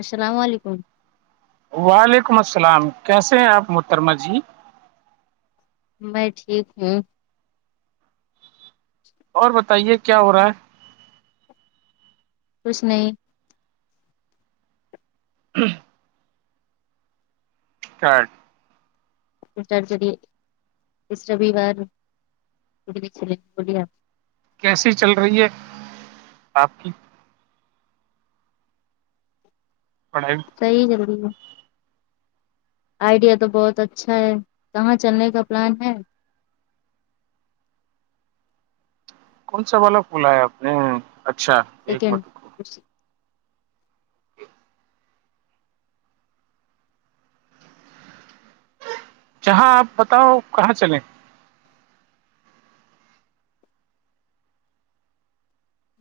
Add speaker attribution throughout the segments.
Speaker 1: السلام علیکم
Speaker 2: وعلیکم السلام کیسے ہیں آپ محترمہ جی
Speaker 1: میں ٹھیک ہوں
Speaker 2: اور بتائیے کیا ہو رہا ہے
Speaker 1: کچھ نہیں
Speaker 2: ہوں [inaudible]
Speaker 1: [unintelligible] اس ریویوار
Speaker 2: کیسی چل رہی ہے آپ کی پڑھائی
Speaker 1: صحیح چل رہی ہے آئیڈیا تو بہت اچھا ہے کہاں چلنے کا پلان ہے
Speaker 2: کون سا والا پھلا ہے آپ نے اچھا ایک
Speaker 1: سیکنڈ
Speaker 2: منٹ رکو،
Speaker 1: آس
Speaker 2: جہاں آپ بتاؤ کہاں چلیں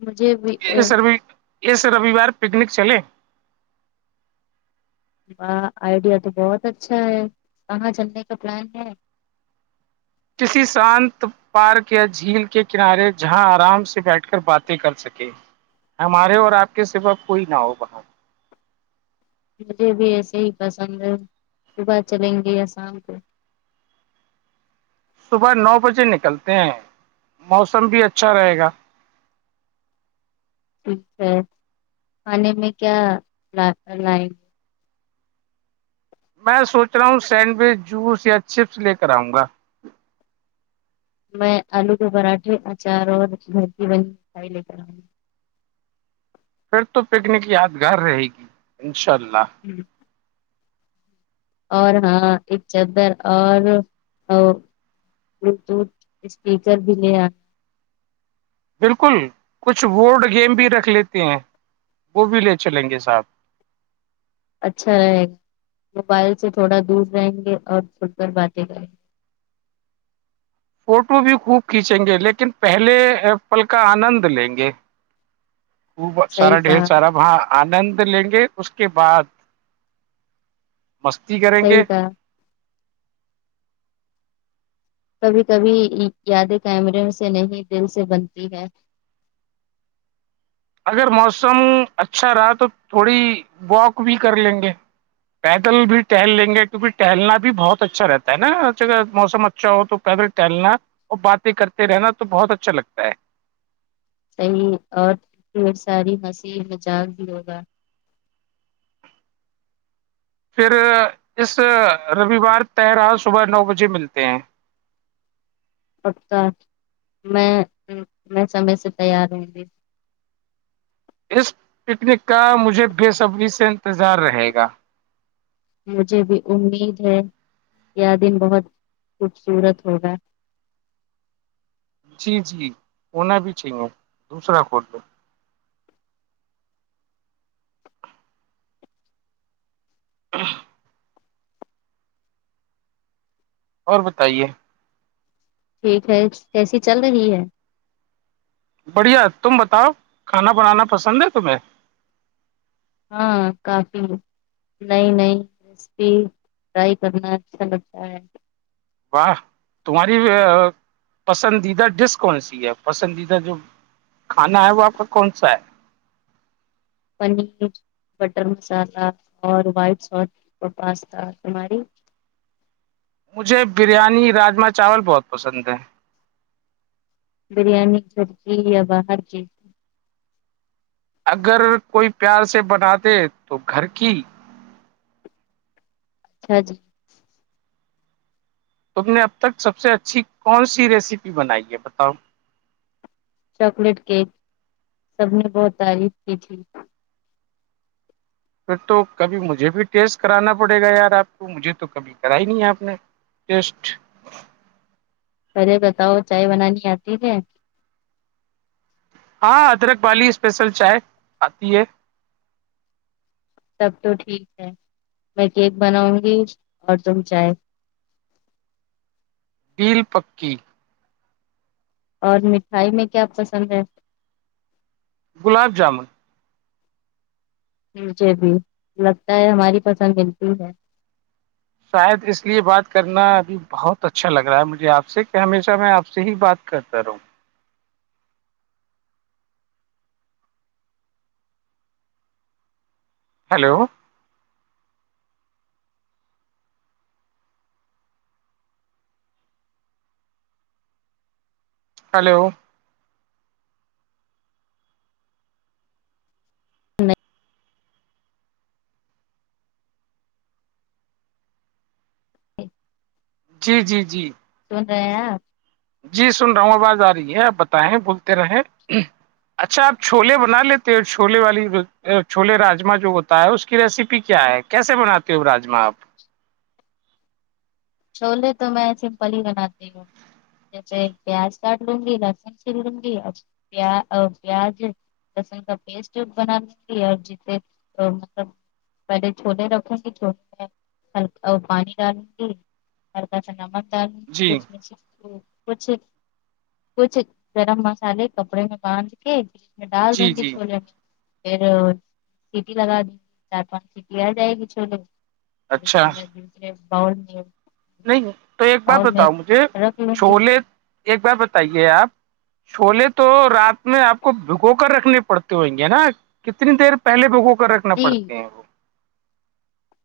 Speaker 1: مجھے بھی
Speaker 2: اس ریوی اسرویوار پکنک چلے
Speaker 1: واہ آئیڈیا تو بہت اچھا ہے کہاں جلنے کا پلان ہے
Speaker 2: کسی شانت پارک یا جھیل کے کنارے جہاں آرام سے بیٹھ کر باتیں کر سکے ہمارے اور آپ کے سیوا کوئی نہ ہو وہاں
Speaker 1: مجھے بھی ایسے ہی پسند ہے صبح چلیں گے یا شام کو
Speaker 2: صبح نو بجے نکلتے ہیں موسم بھی اچھا رہے گا
Speaker 1: ٹھیک ہے کھانے میں کیا لائن
Speaker 2: بس سوچ رہا ہوں سینڈوچ جوس یا چپس لے کر آؤں گا
Speaker 1: میں آلو کے پراٹھے اچار اور گھر کی بنی مٹھائی لے کر آؤ گی
Speaker 2: پھر تو پکنک یادگار رہے گی ان شاء اللہ
Speaker 1: ہوں اور ہاں ایک چدر اور بلوٹوتھ اسپیکر بھی لےیا
Speaker 2: بالکل کچھ بورڈ گیم بھی رکھ لیتے ہیں وہ بھی لے چلیں گے صاحب
Speaker 1: اچھا رہے گا موبائل سے تھوڑا دور رہیں گے اور کھل کر باتیں کریں گے
Speaker 2: فوٹو بھی خوب کھینچیں گے لیکن پہلے پل کا آنند لیں گے خوب سارا
Speaker 1: صحیح
Speaker 2: ڈھیر
Speaker 1: کہا
Speaker 2: سارا وباں آنند لیں گے اس کے بعد مستی کریں
Speaker 1: صحیح
Speaker 2: گے
Speaker 1: کہا کبھی کبھی یادیں کیمروں سے نہیں دل سے بنتی ہے
Speaker 2: اگر موسم اچھا رہا تو تھوڑی واک بھی کر لیں گے پیدل بھی ٹہل لیں گے کیونکہ ٹہلنا بھی بہت اچھا رہتا ہے نا جگر موسم اچھا ہو تو پیدل ٹیہلنا اور باتیں کرتے رہنا تو بہت اچھا لگتا ہے
Speaker 1: صحیح اور ڈھیر ساری ہسی [unintelligible] بھی ہوگا
Speaker 2: پھر اس روئوار تہرا صبح نو بجے ملتے ہیں
Speaker 1: اتا میں میں سمے سے تیار رہوں گی
Speaker 2: اس پکنک کا مجھے بے صبری سے انتظار رہے گا
Speaker 1: مجھے بھی امید ہے یہ دن بہت خوبصورت ہوگا
Speaker 2: جی جی ہونا بھی چاہیے دوسرا کول لو [inaudible] اور بتائیے
Speaker 1: ٹھیک ہے کیسی چل رہی ہے
Speaker 2: بڑھیا تم بتاؤ کھانا بنانا پسند ہے تمہیں
Speaker 1: ہاں کافی ہے نئی نئی ریسپی ٹرائی کرنا اچھا لگتا ہے
Speaker 2: واہ تمہاری پسندیدہ ڈس کون سی ہے پسندیدہ جو کھانا ہے وہ اپ کا کون سا ہے
Speaker 1: پنیر بٹر مسالحہ اور وائٹ سوت اور پاستا تمہاری
Speaker 2: مجھے بریانی راجما چاول بہت پسند ہیں
Speaker 1: بریانی گھرکی یا باہر کی
Speaker 2: اگر کوئی پیار سے بناتے تو گھر کی
Speaker 1: ہاں جی
Speaker 2: تم نے اب تک سب سے اچھی کون سی ریسیپی بنائی ہے بتاؤ
Speaker 1: چاکلیٹ کیک سب نے بہت تعریف کی تھی
Speaker 2: پھر تو کبھی مجھے بھی ٹیسٹ کرانا پڑے گا یار آپ کو مجھے تو کبھی کرا ہی نہیں آپ نے ٹیسٹ
Speaker 1: پہلے بتاؤ چائے بنانی آتی ہے
Speaker 2: ہاں ادرک والی اسپیشل چائے آتی ہے
Speaker 1: تب تو ٹھیک ہے میں کیک بناؤں گی اور تم چاے
Speaker 2: ڑبیل پکی
Speaker 1: اور مٹھائی میں کیا پسند ہے
Speaker 2: گلاب جامن
Speaker 1: مجھے بھی لگتا ہے ہماری پسند بالکل ہے
Speaker 2: شاید اس لیے بات کرنا ابھی بہت اچھا لگ رہا ہے مجھے آپ سے کہ ہمیشہ میں آپ سے ہی بات کرتا رہوں ہیلو ہلو
Speaker 1: نہیں
Speaker 2: جی جی جی
Speaker 1: سن رہے ہیں اپ
Speaker 2: جی سن رہا ہوں آواز آ رہی ہے آپ بتائیں بولتے رہیں اچھا آپ چھولے بنا لیتے ہو چھولے والی چھولے راجما جو ہوتا ہے اس کی ریسیپی کیا ہے کیسے بناتے ہو راجما آپ
Speaker 1: چھولے تو میں ایسے سمپل ہی بناتی ہوں جیسے پیاز کاٹ لوں گی لہسن سل لوں گی پ پیاز س کا پیسٹ بھی بناتی اور ج مطلب پہلے چھولے رکھیں گی چھولے میں ہلکا وہ پانی ڈالیو گی ہلکا سا نمک
Speaker 2: جی
Speaker 1: ڈالوگی کچھ کچھ گرم مسالے کپڑے میں بانھد کے ڈال
Speaker 2: جی
Speaker 1: دونگی
Speaker 2: جی
Speaker 1: چھوولے پھر سیٹی لگا دی چار پانچ سیٹی آ جائے گی چھولے میں
Speaker 2: اچھا
Speaker 1: دوسرے با میں
Speaker 2: نہیں تو ایک بار
Speaker 1: باؤل میں
Speaker 2: بتاؤ مجھے
Speaker 1: رکھ لوں گی
Speaker 2: چھولے ایک بار بتائیے آپ چھولے تو رات میں آپ کو بھگو کر رکھنے پڑتے ہویں گے نا کتنی دیر پہلے بوگو کر رکھنا
Speaker 1: جی
Speaker 2: پڑتے ہیں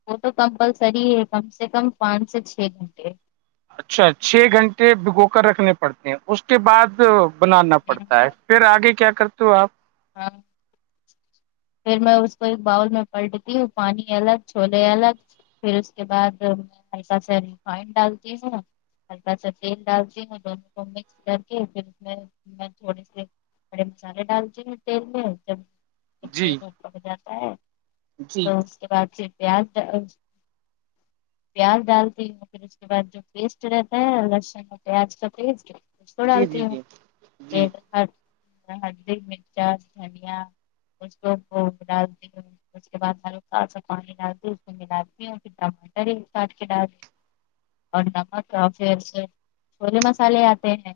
Speaker 1: وہ تو کمپلسری ہے کم سے کم پانچ سے چھ گھنٹے
Speaker 2: اچھا چھ گھنٹے بھگو کر رکھنے پڑتے ہیں اس کے بعد بنانا پڑتا ہے پھر آگے کیا کرتے ہو آپ
Speaker 1: ہاں پھر میں اس کو ایک باؤل میں پٹتی ہوں پانی الگ چھولے الگ پھر اس کے بعد پسہ سے ریفائن ڈالتی ہے نا ہلکا س تیل ڈالتی ہوں دونوں کو مکس کر کے پھر اس میں میں تھوڑی سےی بڑے مسالے ڈالتے ہیں تیل میں جب جب
Speaker 2: جی
Speaker 1: تیل میں پڑ جاتا ہے
Speaker 2: جی
Speaker 1: تو کے بعد پھر پیاز پیاز ڈالتی ہوں اس کے بعد جو پیسٹ رہتا ہے لہسن پیاز کا پیسٹ و
Speaker 2: جی
Speaker 1: ڈالتی
Speaker 2: جی جی
Speaker 1: ہوں
Speaker 2: جی
Speaker 1: پ ہلدی میں پیاز دھنیا کچھ لوگ اسونف کو ڈالتی ہوں اس کے بعد آلو سال سا پانی ڈالتی اس میں ملاتی اور پھر ٹماٹر ہی کاٹ کے ڈالتی اور نمک اور پھر سے چھولے مسالے آتے ہیں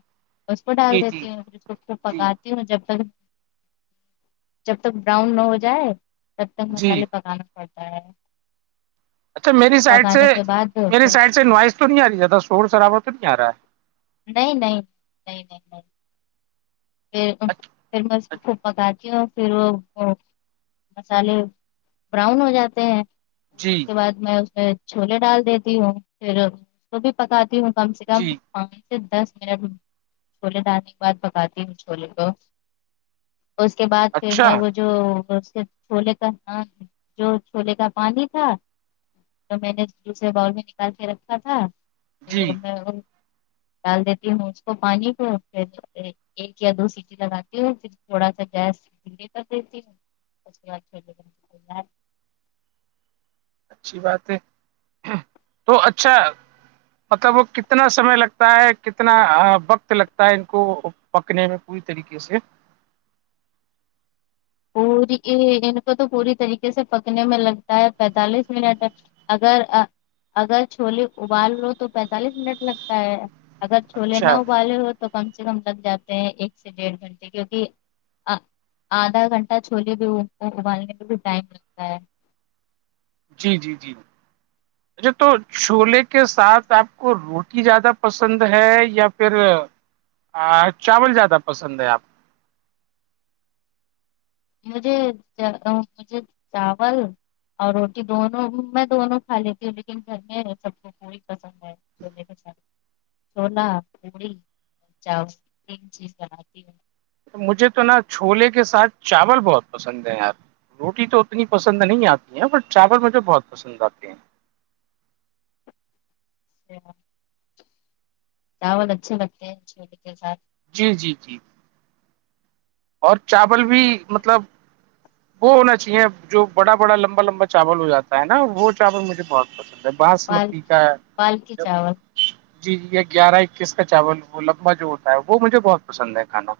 Speaker 1: اس کو ڈال
Speaker 2: جی جی
Speaker 1: دیتی ہوں پھر کو کو
Speaker 2: جی
Speaker 1: پکاتی ہوں جب تک جب تک براؤن نہ ہو جائے تب تک
Speaker 2: جی
Speaker 1: مسالے پکانا پڑتا ہے
Speaker 2: اچھا میری سائڈ سے
Speaker 1: پکانے کے بعد پھر
Speaker 2: میری سائڈ سے نوائز تو نہیں آ رہی زیادہ شور شرابا تو نہیں آ رہا ہے
Speaker 1: نہیں نہیں نہیں نہیں نہیں پھر پھر میں اس کو پکاتی ہوں پھر وہ مسالے براؤن ہو جاتے ہیں اس
Speaker 2: جی
Speaker 1: کے بعد میں اس میں چھولے ڈال دیتی ہوں پھر اس کو بھی پکاتی ہوں کم سے کم
Speaker 2: جی
Speaker 1: پانچ سے دس منٹ چھولے ڈالنے کے بعد پکاتی ہوں چھوولے کو اس کے بعد پھر
Speaker 2: اچھا
Speaker 1: میں وہ جو اس چھولے کا جو چھولے کا پانی تھا تو میں نے دوسرے باول میں نکال کے رکھا تھا
Speaker 2: جی
Speaker 1: میں ڈال دیتی ہوں اس کو پانی پہ پھر ایک یا دو سیٹی لگاتی ہو پھر تھوڑا سا گیس لے کر دیتیوں اس کے بعد
Speaker 2: اچھی بات ہے تو اچھا مطلب وہ کتنا سمے لگتا ہے کتنا وقت لگتا ہے ان کو پکنے میں پوری طریقے کسے
Speaker 1: پوری ان کو تو پوری طریقے سے پکنے میں لگتا ہے پینتالیس منٹ اگر اگر چھولے ابال لو تو پینتالیس منٹ لگتا ہے اگر چھولے نہ
Speaker 2: اچھا
Speaker 1: ابالے ہو تو کم سے کم لگ جاتے ہیں ایک سے ڈیڑھ گھنٹے کیوںکہ آدھا گھنٹہ چھولے بھی ان کو ابالنے میں بھی ٹائم لگتا ہے
Speaker 2: جی جی جی
Speaker 1: [inaudible]
Speaker 2: اچھا تو چھولے کے ساتھ آپ کو روٹی زیادہ پسند ہے یا پھر چاول زیادہ پسند ہے آپ کو
Speaker 1: مجھے مجھے چاول اور روٹی دونوں میں دونوں کھا لیتی ہوں لیکن گھر میں سب کو پی پسند ہے چنے کاے ساتھ چھونا پوڑی چاؤین چیز بناتی ہوں
Speaker 2: مجھے تو نا چھولے کے ساتھ چاول بہت پسند ہے یار روٹی تو اتنی پسند نہیں آتی ہے پر چاول مجھے بہت پسند آتے ہیں
Speaker 1: اچھا چاول اچھے لگتے ہیں چھولے کے ساتھ
Speaker 2: جی جی جی اور چاول بھی مطلب وہ ہونا چاہیے جو بڑا بڑا لمبا لمبا چاول ہو جاتا ہے نا وہ چاول مجھے بہت پسند ہے
Speaker 1: پال
Speaker 2: باسمتی کا
Speaker 1: پال کے چاول
Speaker 2: جی جی یہ گیارہ اکیس کا چاول وہ لمبہ جو ہوتا ہے وہ مجھے بہت پسند ہے کھانا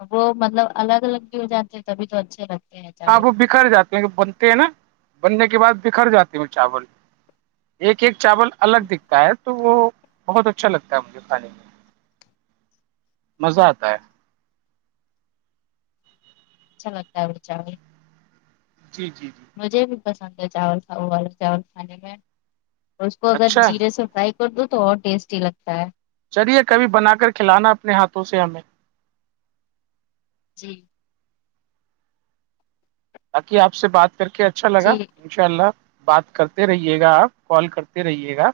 Speaker 1: ا وہ مطلب الگ الگ بھی ہو جاتے تبھی تو اچھے لگتے ہیں
Speaker 2: ہاں
Speaker 1: چاول
Speaker 2: وہ بکھر جاتے ہیں کہ بنتے ہیں نا بننے کے بعد بکھر جاتے ہیں چاول ایک ایک چاول الگ
Speaker 1: اچھا
Speaker 2: دکھتا ہے تو وہ بہت اچھا لگتا ہے مجھے کھانے میں مزہ آتا ہے
Speaker 1: اچھا لگتا ہے چاول
Speaker 2: جی جی جی
Speaker 1: مجھے بھی پسند ہے چاول والا چاول کھانے میں اس کو اگر
Speaker 2: اچھا ہے
Speaker 1: جیرے سے فرائی کدو تو اور ٹیسٹی لگتا ہے
Speaker 2: چلیے کبھی بنا کر کھلانا اپنے ہاتھوں سے ہمیں
Speaker 1: جی
Speaker 2: باقی آپ سے بات کر کے اچھا لگا
Speaker 1: جی
Speaker 2: انشاء اللہ بات کرتے رہیے گا آپ کال کرتے رہیے گا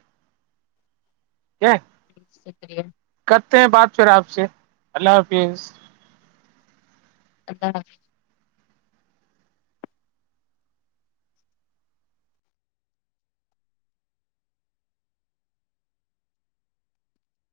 Speaker 2: کیا [unintelligible]
Speaker 1: جی شکریہ
Speaker 2: کرتے ہیں بات پھر آپ سے اللہ حافظ
Speaker 1: اللہ حافظ